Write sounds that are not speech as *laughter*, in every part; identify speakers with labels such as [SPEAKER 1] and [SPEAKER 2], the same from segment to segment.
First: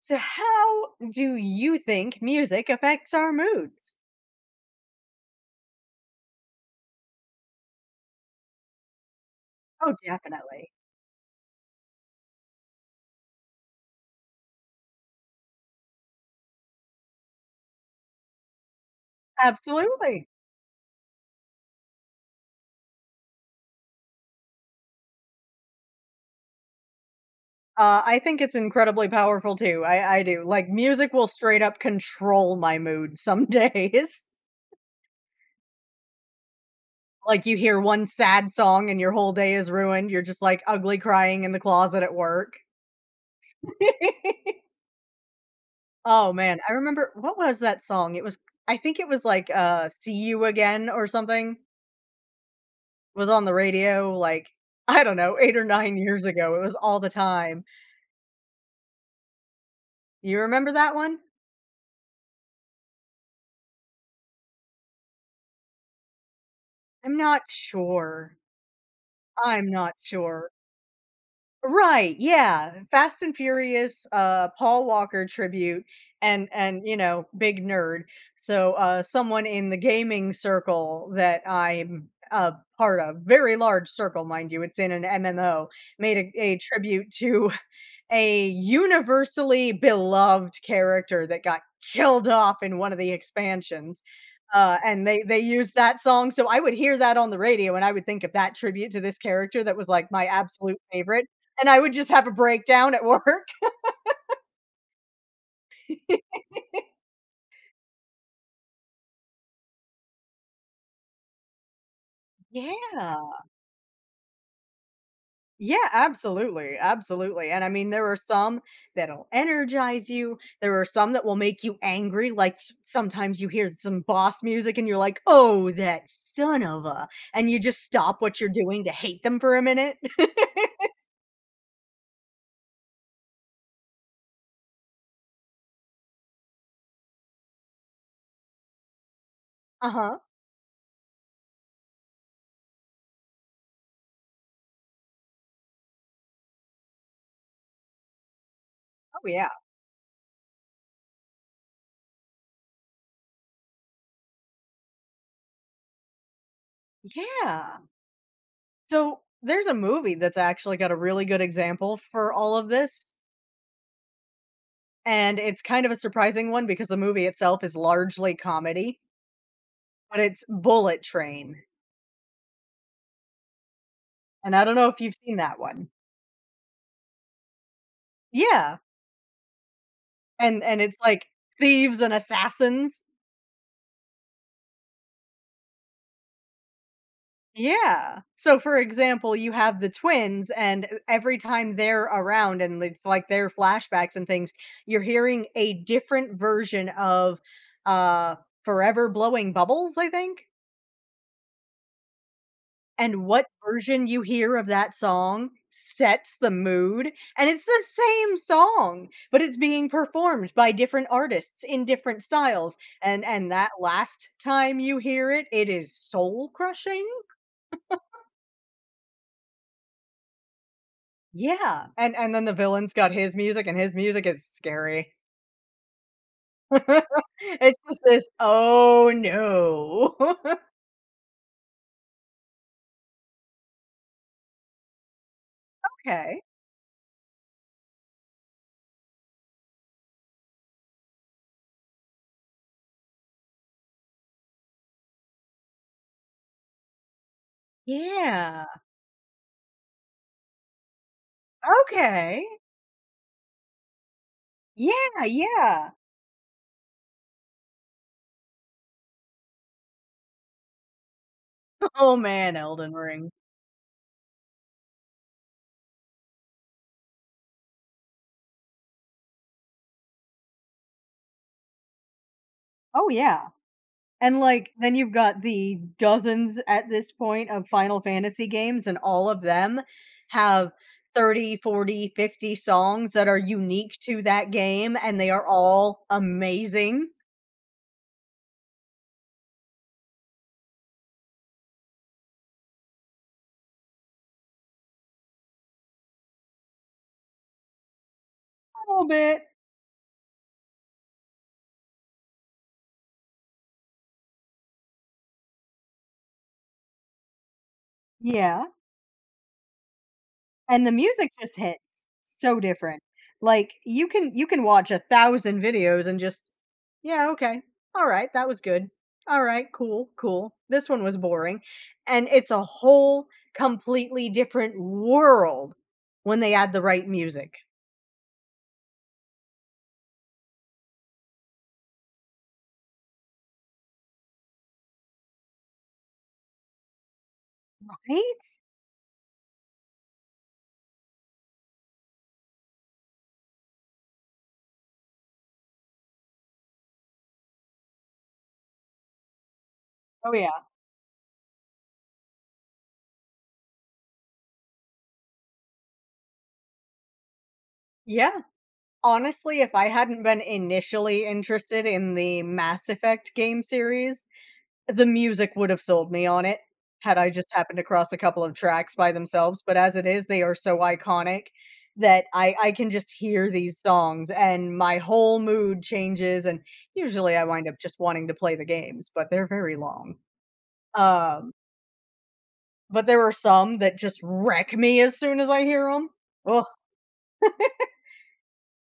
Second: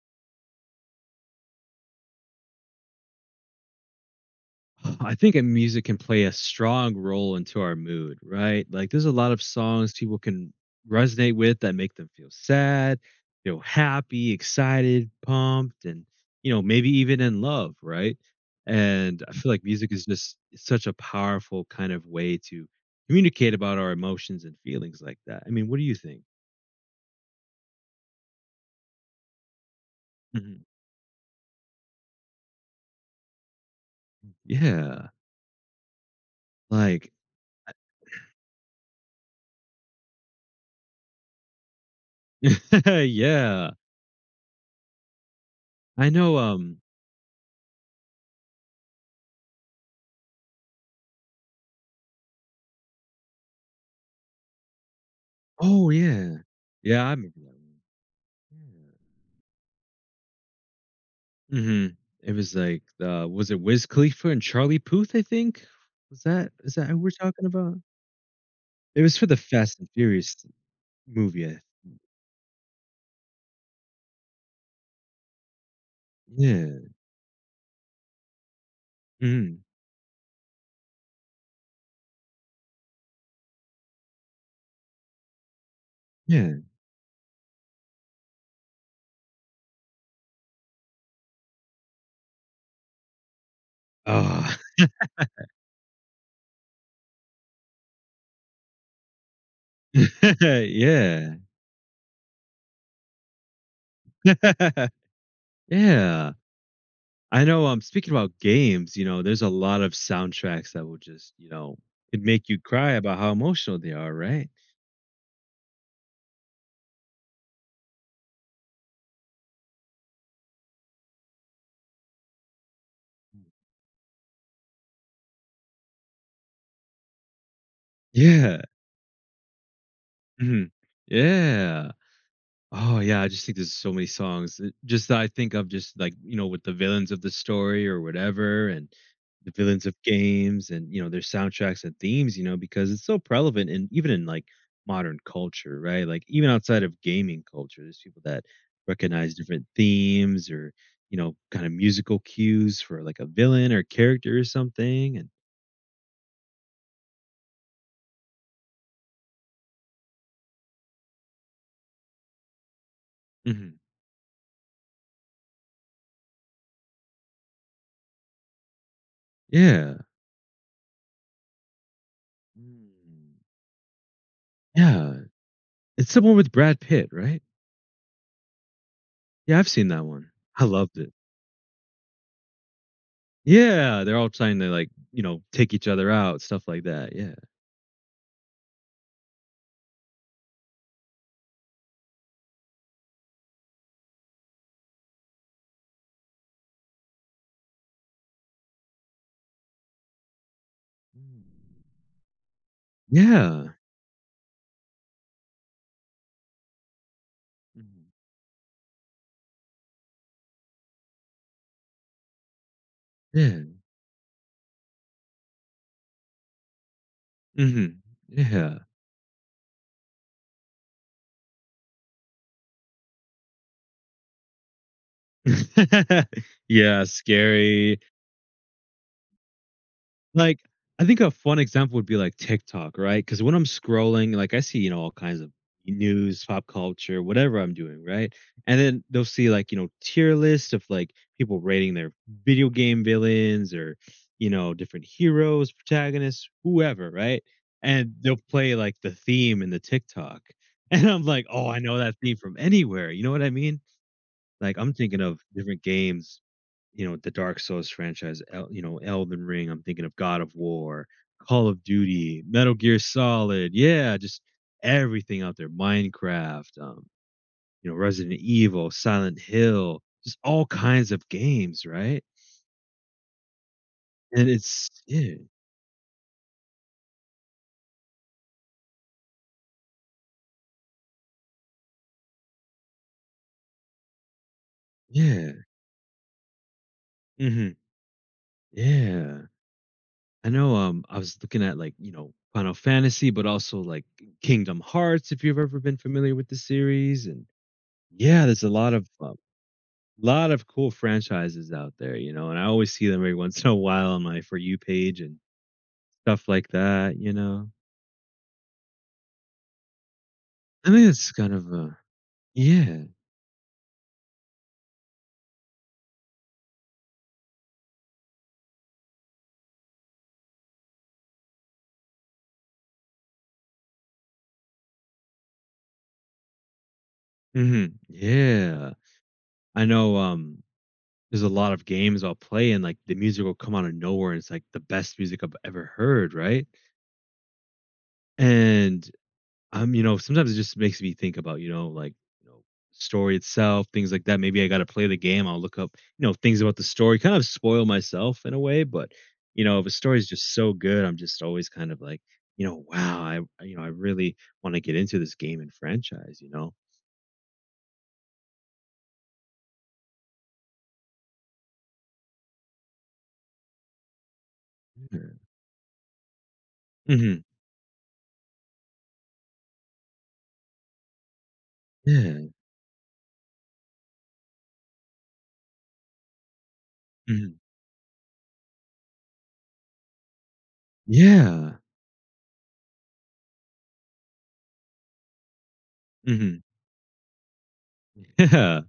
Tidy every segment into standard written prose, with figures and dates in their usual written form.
[SPEAKER 1] So, how do you think music affects our moods?
[SPEAKER 2] I think a music can play a strong role into our mood, right? Like there's a lot of songs
[SPEAKER 1] Oh,
[SPEAKER 2] people can
[SPEAKER 1] definitely.
[SPEAKER 2] resonate with that make them feel sad, feel happy, excited, pumped, and maybe even in love, right? And I feel like music is
[SPEAKER 1] Absolutely.
[SPEAKER 2] just such a powerful kind of way to communicate about our emotions and feelings like that. I mean, what do you think?
[SPEAKER 1] I think it's incredibly powerful too. I do.
[SPEAKER 2] Mhm.
[SPEAKER 1] Like, music will straight up control my mood some *laughs* days.
[SPEAKER 2] Yeah. Like
[SPEAKER 1] Like, you hear one sad song and your whole day is ruined. You're just like ugly crying in the closet at work.
[SPEAKER 2] *laughs* yeah.
[SPEAKER 1] *laughs*
[SPEAKER 2] I
[SPEAKER 1] Oh,
[SPEAKER 2] know
[SPEAKER 1] man. I
[SPEAKER 2] um
[SPEAKER 1] remember what was that song? I think it was like See You Again or something. Was on the radio, like, *laughs* I don't know, 8 or
[SPEAKER 2] Oh
[SPEAKER 1] 9 years
[SPEAKER 2] yeah.
[SPEAKER 1] ago, it was all
[SPEAKER 2] Yeah,
[SPEAKER 1] the
[SPEAKER 2] I remember that
[SPEAKER 1] time.
[SPEAKER 2] one. Yeah.
[SPEAKER 1] You remember that one?
[SPEAKER 2] Mhm. It was like, was it Wiz Khalifa and Charlie Puth, I think? Was that is that who we're
[SPEAKER 1] I'm not
[SPEAKER 2] talking about?
[SPEAKER 1] sure.
[SPEAKER 2] It was for the
[SPEAKER 1] I'm
[SPEAKER 2] Fast and
[SPEAKER 1] not
[SPEAKER 2] Furious
[SPEAKER 1] sure.
[SPEAKER 2] movie, I
[SPEAKER 1] Right, yeah, Fast and Furious, Paul Walker tribute and
[SPEAKER 2] Yeah.
[SPEAKER 1] and, you know, big nerd. So, someone
[SPEAKER 2] Mhm.
[SPEAKER 1] in the gaming circle that I'm a part of, very large circle, mind you, it's in an MMO, made a
[SPEAKER 2] Yeah.
[SPEAKER 1] a tribute to a universally beloved character that got killed off in one of the expansions,
[SPEAKER 2] Ah.
[SPEAKER 1] and they used that song, so I would hear that on the radio, and I would think of that tribute to this character that was, like, my
[SPEAKER 2] *laughs*
[SPEAKER 1] absolute favorite,
[SPEAKER 2] Yeah.
[SPEAKER 1] and I would just have a breakdown at work.
[SPEAKER 2] *laughs* Yeah.
[SPEAKER 1] *laughs*
[SPEAKER 2] I know, speaking about games, there's a lot of soundtracks that will just, it make you cry about
[SPEAKER 1] Yeah.
[SPEAKER 2] how emotional they are, right?
[SPEAKER 1] Yeah, absolutely. Absolutely. And I mean, there are some that'll energize you. There are some that will make you angry. Like sometimes you hear some boss music and you're like, oh, that son of a. And you just stop what you're
[SPEAKER 2] Yeah.
[SPEAKER 1] doing to hate them for a minute. *laughs*
[SPEAKER 2] Mhm. Yeah. Oh yeah, I just think there's so many songs. Just that I think of just like, with the villains of the story or whatever and the villains
[SPEAKER 1] Uh
[SPEAKER 2] of
[SPEAKER 1] huh.
[SPEAKER 2] games and you know their soundtracks and themes, you know, because it's so prevalent and even in like modern culture, right? Like even outside of gaming culture, there's people that
[SPEAKER 1] Oh,
[SPEAKER 2] recognize
[SPEAKER 1] yeah.
[SPEAKER 2] different themes, or, kind of musical cues for like a villain or character or something. And
[SPEAKER 1] Yeah. So there's a movie that's actually got a really good example for all of this.
[SPEAKER 2] mhm.
[SPEAKER 1] And it's kind of a surprising one because the movie itself is largely comedy,
[SPEAKER 2] Yeah.
[SPEAKER 1] but it's Bullet Train.
[SPEAKER 2] Mm.
[SPEAKER 1] And I don't know if you've
[SPEAKER 2] Yeah.
[SPEAKER 1] seen that one.
[SPEAKER 2] It's someone with Brad Pitt, right?
[SPEAKER 1] Yeah,
[SPEAKER 2] Yeah, I've seen that one. I
[SPEAKER 1] and it's
[SPEAKER 2] loved it.
[SPEAKER 1] like thieves and assassins.
[SPEAKER 2] Yeah, they're all trying to, like, take each other out, stuff like that, yeah.
[SPEAKER 1] Yeah. So, for example, you have the twins, and e every time they're around and it's like their flashbacks and things, you're hearing a different version of, uh, "Forever Blowing Bubbles," I think?
[SPEAKER 2] Mm.
[SPEAKER 1] And what
[SPEAKER 2] Yeah.
[SPEAKER 1] version you hear of that song sets the mood. And it's the
[SPEAKER 2] Mhm.
[SPEAKER 1] same song, but it's being performed by different artists in different styles. And
[SPEAKER 2] Yeah.
[SPEAKER 1] that last time you hear it, it is soul crushing.
[SPEAKER 2] Mhm. Yeah.
[SPEAKER 1] Yeah. And then the villain's got his music and his music is scary.
[SPEAKER 2] *laughs* Yeah,
[SPEAKER 1] *laughs* It's
[SPEAKER 2] scary.
[SPEAKER 1] just this, oh no. *laughs*
[SPEAKER 2] Like, I think a fun example would be like TikTok, right? Because when I'm scrolling, like I see, all kinds of
[SPEAKER 1] Okay.
[SPEAKER 2] news, pop culture, whatever I'm doing, right? And then they'll see like, tier lists of like people rating their video game villains, or, different heroes, protagonists, whoever, right? And they'll
[SPEAKER 1] Yeah.
[SPEAKER 2] play like the theme in the TikTok. *laughs* And I'm like, oh, I know that theme
[SPEAKER 1] Okay.
[SPEAKER 2] from anywhere. You know what I mean? Like I'm thinking
[SPEAKER 1] Yeah,
[SPEAKER 2] of different
[SPEAKER 1] yeah.
[SPEAKER 2] games, you know, the Dark Souls franchise, you know, Elden Ring, I'm thinking of God of War, Call of
[SPEAKER 1] *laughs* Oh
[SPEAKER 2] Duty,
[SPEAKER 1] man,
[SPEAKER 2] Metal
[SPEAKER 1] Elden
[SPEAKER 2] Gear
[SPEAKER 1] Ring.
[SPEAKER 2] Solid, yeah, just everything out there, Minecraft, you know, Resident Evil, Silent Hill, just all kinds of games, right?
[SPEAKER 1] Oh yeah. And,
[SPEAKER 2] And
[SPEAKER 1] like,
[SPEAKER 2] it's
[SPEAKER 1] then you've
[SPEAKER 2] yeah,
[SPEAKER 1] got the dozens at this point of Final Fantasy games, and all of them have 30, 40, 50 songs that are unique to that game, and they are
[SPEAKER 2] yeah.
[SPEAKER 1] all amazing.
[SPEAKER 2] Hmm, yeah. I was looking at like, Final Fantasy, but also like Kingdom Hearts if you've ever been familiar with the series, and yeah, there's a
[SPEAKER 1] A
[SPEAKER 2] lot
[SPEAKER 1] little
[SPEAKER 2] of
[SPEAKER 1] bit.
[SPEAKER 2] lot of cool franchises out there, you know, and I always see them every once in a while on my For You page and stuff like that, you know?
[SPEAKER 1] Yeah. And
[SPEAKER 2] I
[SPEAKER 1] the
[SPEAKER 2] mean,
[SPEAKER 1] music
[SPEAKER 2] it's kind
[SPEAKER 1] just
[SPEAKER 2] of a
[SPEAKER 1] hits so different.
[SPEAKER 2] yeah.
[SPEAKER 1] Like, you can watch a thousand videos and just, "Yeah, okay. All right, that was good. All right, cool, cool. This one was boring." And it's a whole completely different world when they add the right music.
[SPEAKER 2] Mhm. Yeah. I know, there's a lot of games I'll play and, like, the music will come out of nowhere, and it's, like, the best music I've ever heard, right?
[SPEAKER 1] Right?
[SPEAKER 2] And you know, sometimes it just makes me think about, you know, like, you know, story itself, things like that. Maybe I got to play the game. I'll look up, things about the story, kind of spoil myself in a way. But, you know, if a story is
[SPEAKER 1] Oh,
[SPEAKER 2] just
[SPEAKER 1] yeah.
[SPEAKER 2] so good, I'm just always kind of like, wow, you know, I really want to get into this game and franchise, you know?
[SPEAKER 1] Yeah. Honestly, if I hadn't been initially interested in the Mass Effect game series, the
[SPEAKER 2] Hmm.
[SPEAKER 1] music would have sold me on it,
[SPEAKER 2] Yeah.
[SPEAKER 1] had I
[SPEAKER 2] Hmm.
[SPEAKER 1] just happened across a couple of tracks by themselves, but as it is, they are so iconic that
[SPEAKER 2] Yeah.
[SPEAKER 1] I can just hear these songs and my whole mood changes, and usually I
[SPEAKER 2] Hmm.
[SPEAKER 1] wind up just wanting to play the games, but they're very long. Um,
[SPEAKER 2] Yeah.
[SPEAKER 1] but there are some that just wreck me as soon as I hear them.
[SPEAKER 2] Hmm.
[SPEAKER 1] Oh,
[SPEAKER 2] *laughs* Yeah.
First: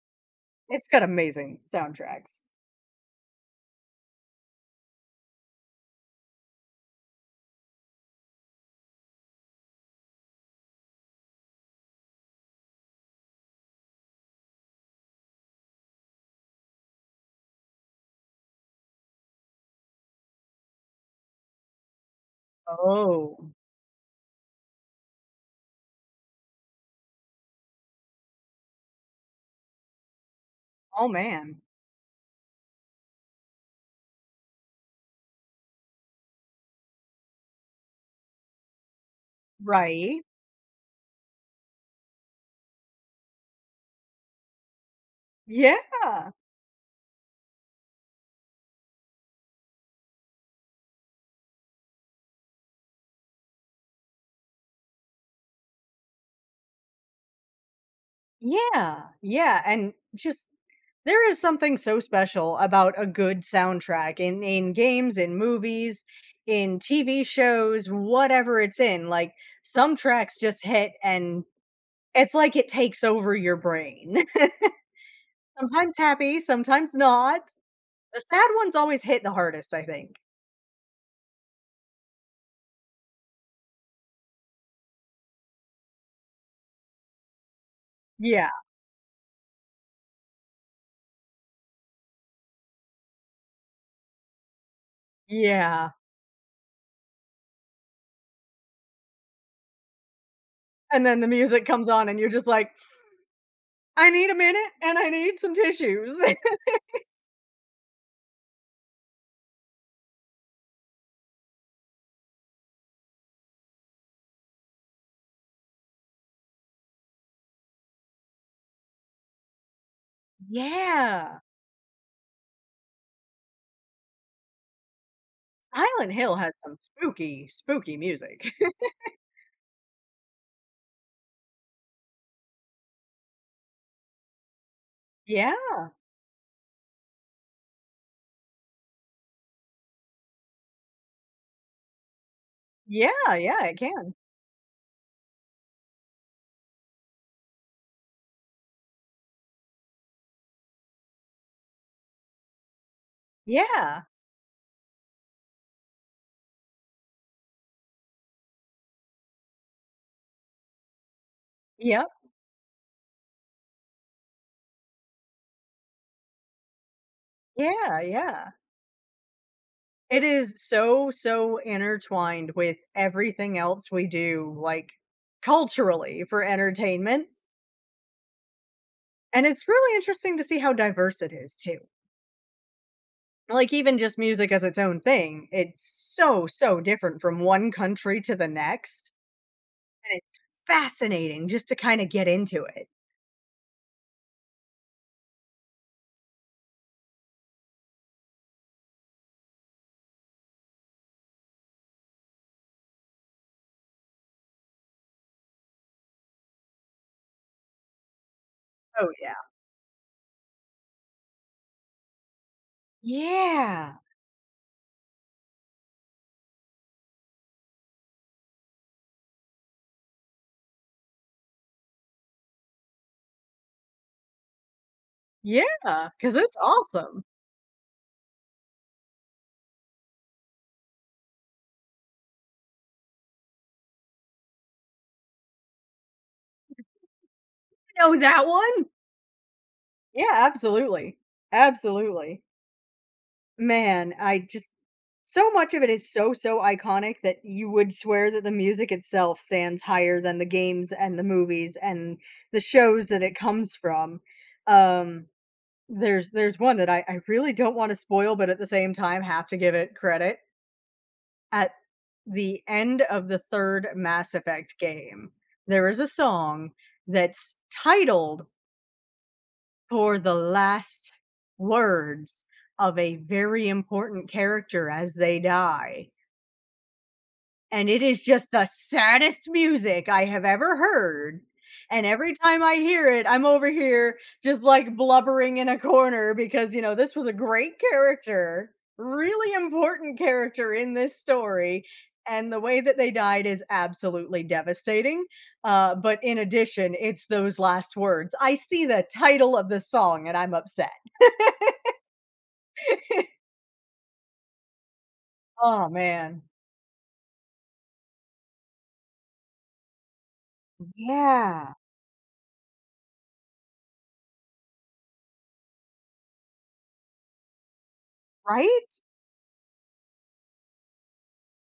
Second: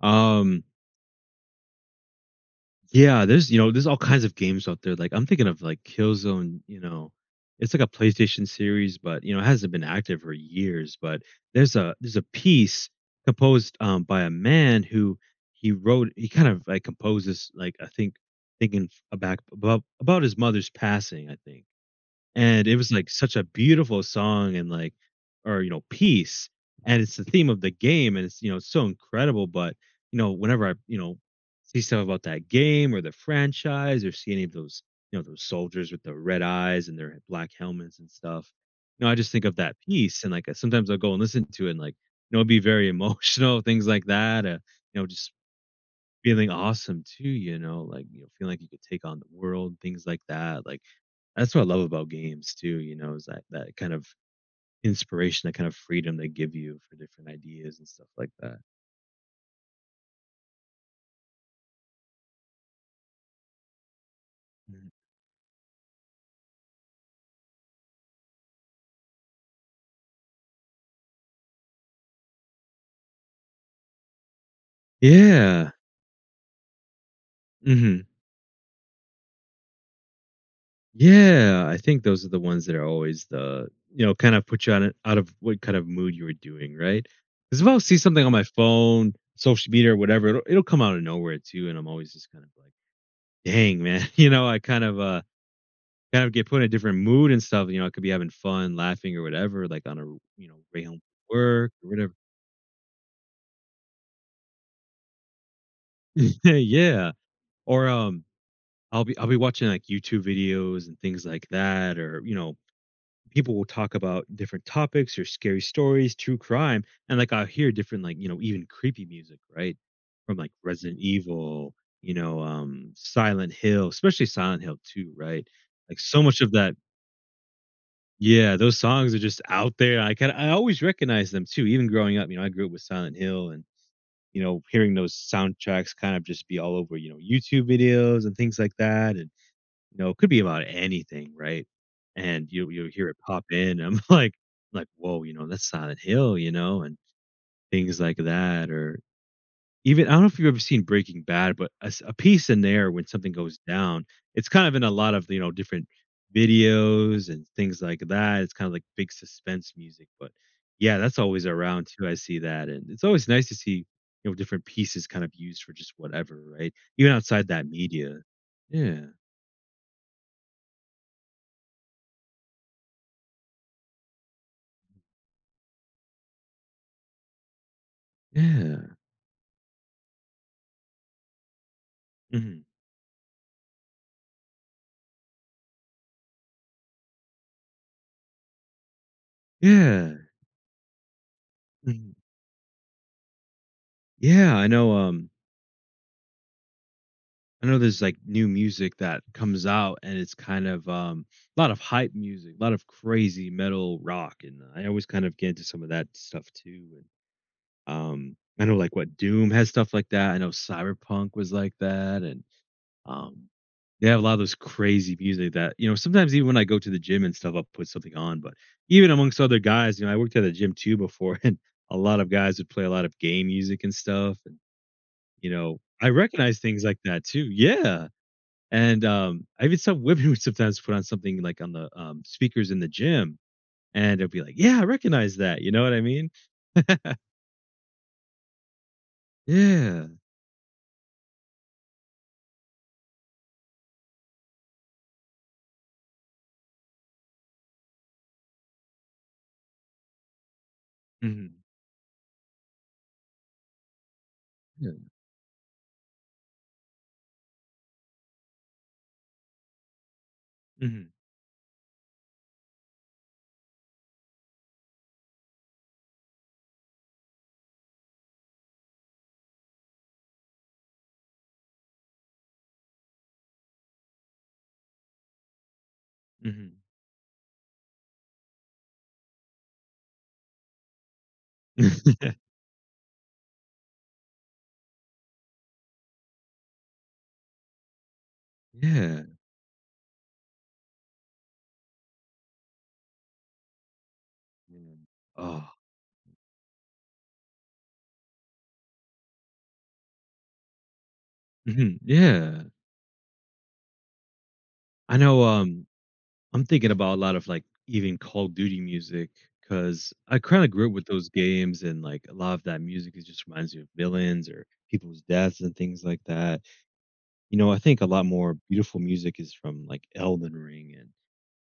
[SPEAKER 2] Um,
[SPEAKER 1] it's got amazing soundtracks.
[SPEAKER 2] yeah, there's there's all kinds of games out there, like, I'm thinking of, like, Killzone, you know, it's like a PlayStation series, but, you know, it hasn't been active for years, but there's a piece composed, by a man who he kind of, like, composes, like, I think thinking f about his mother's passing, I think, and it was, like, such a
[SPEAKER 1] Oh,
[SPEAKER 2] beautiful song and, like or, piece, and it's the theme of the game, and it's, you know, it's so incredible, but, you know, whenever I,
[SPEAKER 1] oh man.
[SPEAKER 2] see stuff about that game or the franchise or see any of those, you know, those soldiers with the red eyes and their black helmets and stuff, you know, I just think of that
[SPEAKER 1] Right?
[SPEAKER 2] piece, and, like, sometimes I'll go and listen to it and, like, it'd be very emotional, *laughs* things like that, you know, just
[SPEAKER 1] Yeah.
[SPEAKER 2] feeling awesome too, you know, like, feeling like you could take on the world, things like that. Like that's what I love about games too, you know, is that that kind of inspiration, that kind of freedom they give you for different ideas and stuff like that.
[SPEAKER 1] Yeah, yeah, and just. There is something so special about a good soundtrack in
[SPEAKER 2] Mhm.
[SPEAKER 1] games, in movies, in TV shows, whatever it's in, like, some tracks just hit and it's like it takes over your brain. *laughs*
[SPEAKER 2] Yeah.
[SPEAKER 1] Sometimes happy, sometimes not.
[SPEAKER 2] Hmm.
[SPEAKER 1] The sad ones always hit the hardest, I think.
[SPEAKER 2] Yeah. I think those are the ones that are always the, kind of put you on it out of what kind of mood you were doing, right? Because if I'll see something on my
[SPEAKER 1] Yeah,
[SPEAKER 2] phone, social media or whatever, it'll come out of nowhere too. And I'm always just kind of like, dang, man, *laughs* you know, I
[SPEAKER 1] yeah,
[SPEAKER 2] kind of get put in a different mood and stuff, you know, I could be having fun, laughing or whatever, like on a, way home
[SPEAKER 1] and then the
[SPEAKER 2] from
[SPEAKER 1] music
[SPEAKER 2] work or
[SPEAKER 1] comes on
[SPEAKER 2] whatever.
[SPEAKER 1] and you're just like, "I need a minute and I need some tissues." *laughs*
[SPEAKER 2] *laughs* Yeah. Or I'll be watching like YouTube videos and things like that or, people will talk about different topics or scary stories, true crime, and like I'll hear different like, even creepy music, right? From like Resident
[SPEAKER 1] Yeah.
[SPEAKER 2] Evil, Silent Hill, especially Silent Hill 2, right? Like
[SPEAKER 1] Silent
[SPEAKER 2] so
[SPEAKER 1] Hill
[SPEAKER 2] much of
[SPEAKER 1] has
[SPEAKER 2] that.
[SPEAKER 1] some spooky, spooky music.
[SPEAKER 2] Yeah, those
[SPEAKER 1] *laughs*
[SPEAKER 2] songs are just out there. I always recognize them too, even growing up, you know, I grew up with Silent Hill and, hearing those
[SPEAKER 1] Yeah,
[SPEAKER 2] soundtracks kind of just be all over, YouTube videos and things like that, and, you know, it could be about anything, right? And you hear it
[SPEAKER 1] yeah,
[SPEAKER 2] pop
[SPEAKER 1] yeah, it
[SPEAKER 2] in, I'm *laughs*
[SPEAKER 1] can.
[SPEAKER 2] like, "Whoa," you know, "That's Silent Hill," you know, and things like that or even I don't know if you've ever seen Breaking Bad, but a piece in there when something goes
[SPEAKER 1] Yeah.
[SPEAKER 2] down, it's kind of in a lot of, different videos and things like that. It's kind of like big suspense music, but yeah, that's always around
[SPEAKER 1] Yep.
[SPEAKER 2] too. I see that, and it's always nice to see, different pieces kind of used for just whatever, right? Even outside that
[SPEAKER 1] Yeah,
[SPEAKER 2] media.
[SPEAKER 1] yeah.
[SPEAKER 2] Yeah,
[SPEAKER 1] It is so, so intertwined with everything else we do, like, culturally for entertainment,
[SPEAKER 2] yeah.
[SPEAKER 1] and it's really interesting to see how diverse it is too.
[SPEAKER 2] Mhm.
[SPEAKER 1] Like, even just music as its own thing, it's so, so different from one country to the next,
[SPEAKER 2] Yeah.
[SPEAKER 1] and it's fascinating just to kinda
[SPEAKER 2] Mhm.
[SPEAKER 1] get into it.
[SPEAKER 2] Yeah, I know there's like new music that comes out and it's kind of a lot of hype music, a lot of crazy metal rock, and I always kind of get into some of that stuff too, and I know like
[SPEAKER 1] Oh,
[SPEAKER 2] what
[SPEAKER 1] yeah.
[SPEAKER 2] Doom has stuff like that. I know Cyberpunk was like that, and um
[SPEAKER 1] Yeah.
[SPEAKER 2] they have a lot of those crazy music that you know sometimes even when I go to the gym and stuff I'll put something on, but even amongst other guys, you know, I worked at a gym too before *laughs* and a lot of guys would play a lot of game music and stuff, and you know,
[SPEAKER 1] Yeah.
[SPEAKER 2] I
[SPEAKER 1] Because it's
[SPEAKER 2] recognize things like
[SPEAKER 1] awesome.
[SPEAKER 2] that too. Yeah. And, I even saw women *laughs* would sometimes put on something like on the, speakers in the gym, and it would be like, "Yeah, I recognize that." You know what I mean?
[SPEAKER 1] Know that one?
[SPEAKER 2] Yeah.
[SPEAKER 1] Yeah, absolutely. Absolutely. Man, I just so much of it is so, so iconic that you would swear that the music itself stands higher than the games and the
[SPEAKER 2] Mhm.
[SPEAKER 1] movies and the shows that it comes from.
[SPEAKER 2] Yeah.
[SPEAKER 1] Um, there's one that I really don't want to spoil, but at the same time have to give it credit.
[SPEAKER 2] Mhm.
[SPEAKER 1] At the end of the third Mass Effect game, there is a song that's titled for the last words of a very important character as they die.
[SPEAKER 2] Mhm.
[SPEAKER 1] And it is just the saddest music I have ever heard. And every
[SPEAKER 2] *laughs*
[SPEAKER 1] time I hear it, I'm over here just like blubbering in a corner because, you know, this was a great character,
[SPEAKER 2] Yeah.
[SPEAKER 1] really important character in this story. And the way that they died is absolutely
[SPEAKER 2] Yeah.
[SPEAKER 1] devastating.
[SPEAKER 2] Oh.
[SPEAKER 1] But in addition, it's those last words. I see the title of the song and I'm upset.
[SPEAKER 2] Mhm. Yeah. I know,
[SPEAKER 1] Oh, man.
[SPEAKER 2] I'm thinking about a lot of, like, even Call of Duty music because I kinda grew up with those
[SPEAKER 1] Yeah,
[SPEAKER 2] games and, like, a lot of that music, it just reminds me of villains or people's deaths and things like that. You know, I think a lot more
[SPEAKER 1] right?
[SPEAKER 2] beautiful music is from like Elden Ring and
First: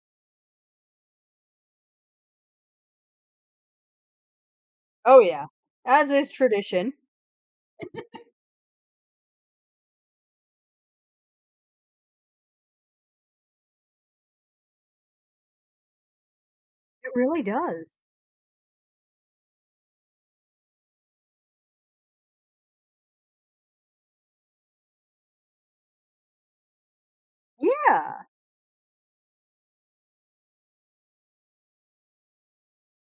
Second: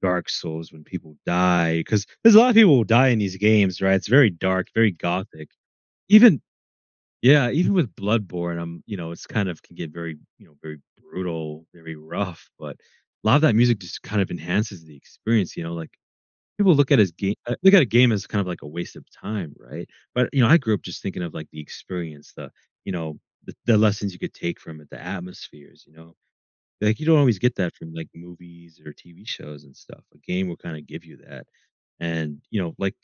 [SPEAKER 2] Dark Souls when people die, because there's a lot of people who die in these games, right? It's very dark, very
[SPEAKER 1] Oh, yeah.
[SPEAKER 2] gothic.
[SPEAKER 1] As is
[SPEAKER 2] Even
[SPEAKER 1] tradition.
[SPEAKER 2] yeah, even with Bloodborne, I'm you know, it's kind of can get very you know very brutal, very rough. But a lot of that music just kind of enhances the experience. You know, like people look at as
[SPEAKER 1] It
[SPEAKER 2] game
[SPEAKER 1] really
[SPEAKER 2] look at a
[SPEAKER 1] does.
[SPEAKER 2] game as kind of like a waste of time, right? But you know, I grew up just thinking of like the experience, the you know the lessons you could take from it, the atmospheres, you know. Like, you don't always get that from, like,
[SPEAKER 1] Yeah,
[SPEAKER 2] movies or TV shows and stuff. A game will kinda give you that. And, you know, like,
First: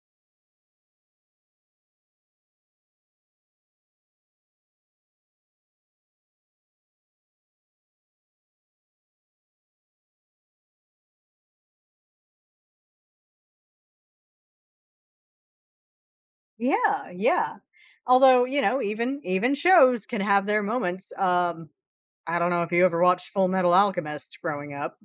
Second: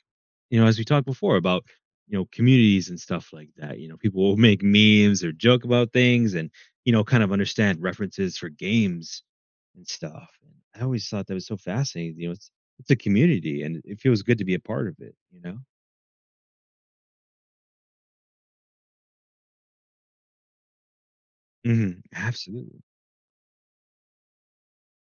[SPEAKER 2] as we talked before about, communities and stuff like that, you know, people will make memes or joke about things, and, kind of understand references for games and stuff. And I always thought that was so fascinating, you know, it's a community, and it feels good to be a part of it, you know?
[SPEAKER 1] yeah, yeah. Although, you know, even even shows can have their moments.
[SPEAKER 2] Mhm.
[SPEAKER 1] I don't know if
[SPEAKER 2] Absolutely.
[SPEAKER 1] you ever watched Full Metal Alchemist growing up.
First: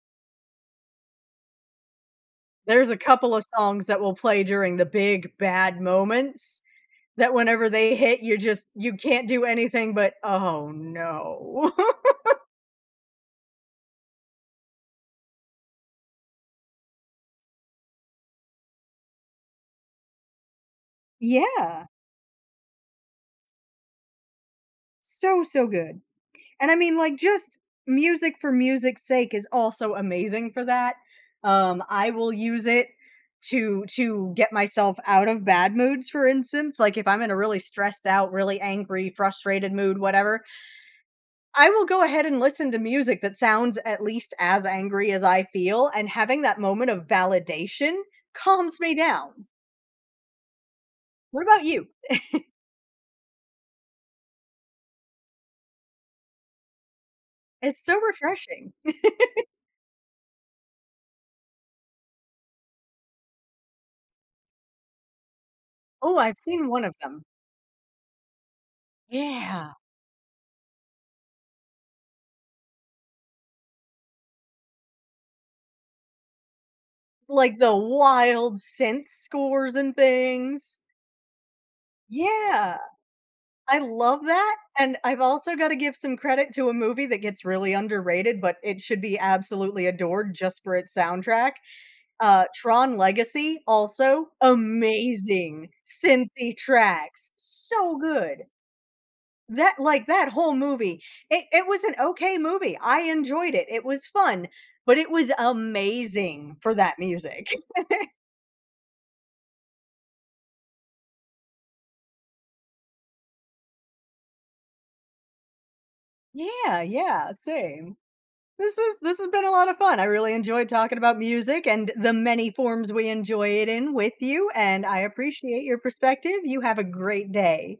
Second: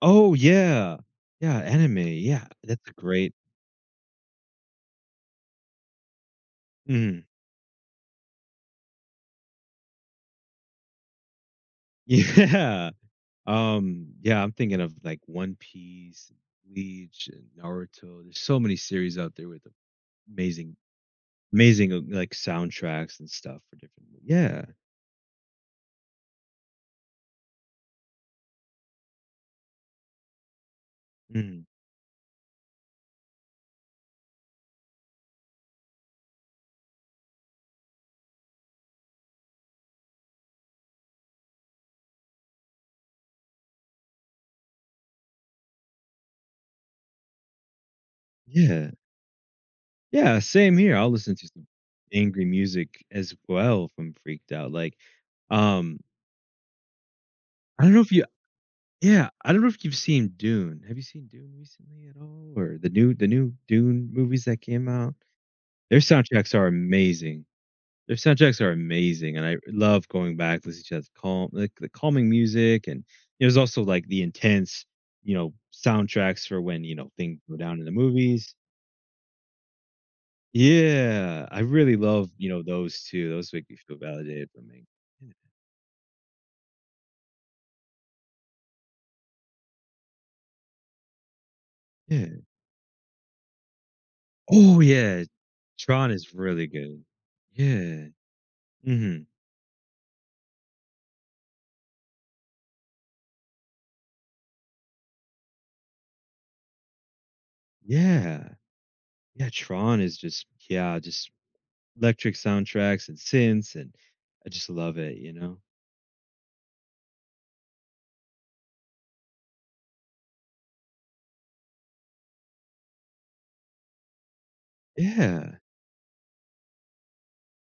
[SPEAKER 2] Oh, yeah. Yeah, anime, yeah. That's
[SPEAKER 1] There's
[SPEAKER 2] a
[SPEAKER 1] a couple
[SPEAKER 2] great
[SPEAKER 1] of songs that will play during the big bad moments
[SPEAKER 2] mhm.
[SPEAKER 1] that whenever they hit, you just you can't do anything but, "Oh, no."
[SPEAKER 2] *laughs*
[SPEAKER 1] *laughs*
[SPEAKER 2] Yeah. Yeah, I'm thinking of like One Piece, Bleach, and Naruto. There's so many series out there with amazing,
[SPEAKER 1] Yeah.
[SPEAKER 2] amazing like soundtracks and stuff for different. Yeah,
[SPEAKER 1] So, so good. And I mean, like, just music for music's sake is also amazing for that.
[SPEAKER 2] mm,
[SPEAKER 1] I will use it to get myself out of bad moods, for instance. Like if I'm in a really stressed out, really angry, frustrated mood, whatever, I will go ahead and listen to music that sounds at least as angry as I feel, and having that moment of validation calms
[SPEAKER 2] yeah,
[SPEAKER 1] me down.
[SPEAKER 2] yeah. Same here. I'll listen
[SPEAKER 1] What
[SPEAKER 2] to
[SPEAKER 1] about
[SPEAKER 2] some
[SPEAKER 1] you?
[SPEAKER 2] angry music as well if I'm freaked out. Like, um,
[SPEAKER 1] It's
[SPEAKER 2] I don't
[SPEAKER 1] so
[SPEAKER 2] know if you.
[SPEAKER 1] refreshing.
[SPEAKER 2] Yeah, I don't know if you've seen Dune. Have you seen Dune recently at all, or the new Dune movies that came out? Their
[SPEAKER 1] Oh, I've
[SPEAKER 2] soundtracks are
[SPEAKER 1] seen one of them.
[SPEAKER 2] amazing. Their soundtracks are amazing, and I
[SPEAKER 1] Yeah.
[SPEAKER 2] love going back, listening to that calm like, the calming music, and there's also, like, the intense, soundtracks for when, things go
[SPEAKER 1] Like the
[SPEAKER 2] down in the movies.
[SPEAKER 1] wild synth scores and things.
[SPEAKER 2] Yeah, I really love,
[SPEAKER 1] Yeah,
[SPEAKER 2] those too, those make me
[SPEAKER 1] I
[SPEAKER 2] feel
[SPEAKER 1] love
[SPEAKER 2] validated
[SPEAKER 1] that,
[SPEAKER 2] for me.
[SPEAKER 1] and I've also gotta give some credit to a movie that gets really underrated, but it should be absolutely adored just for its soundtrack,
[SPEAKER 2] Yeah, yeah.
[SPEAKER 1] Tron Legacy, also
[SPEAKER 2] Oh, yeah,
[SPEAKER 1] amazing
[SPEAKER 2] Tron is
[SPEAKER 1] synthy
[SPEAKER 2] really good.
[SPEAKER 1] tracks, so
[SPEAKER 2] Yeah,
[SPEAKER 1] good.
[SPEAKER 2] mhm.
[SPEAKER 1] That like, that whole movie, it was an okay movie, I enjoyed it, it was fun, but it was amazing for that music. *laughs*
[SPEAKER 2] Yeah. Yeah, Tron is just yeah, just electric soundtracks and synths, and I just love it, you know?
[SPEAKER 1] Yeah, yeah, same. This has been a lot of fun. I really enjoyed talking about music and the many forms we enjoy it in with you, and I
[SPEAKER 2] Yeah.
[SPEAKER 1] appreciate your perspective. You have a great day.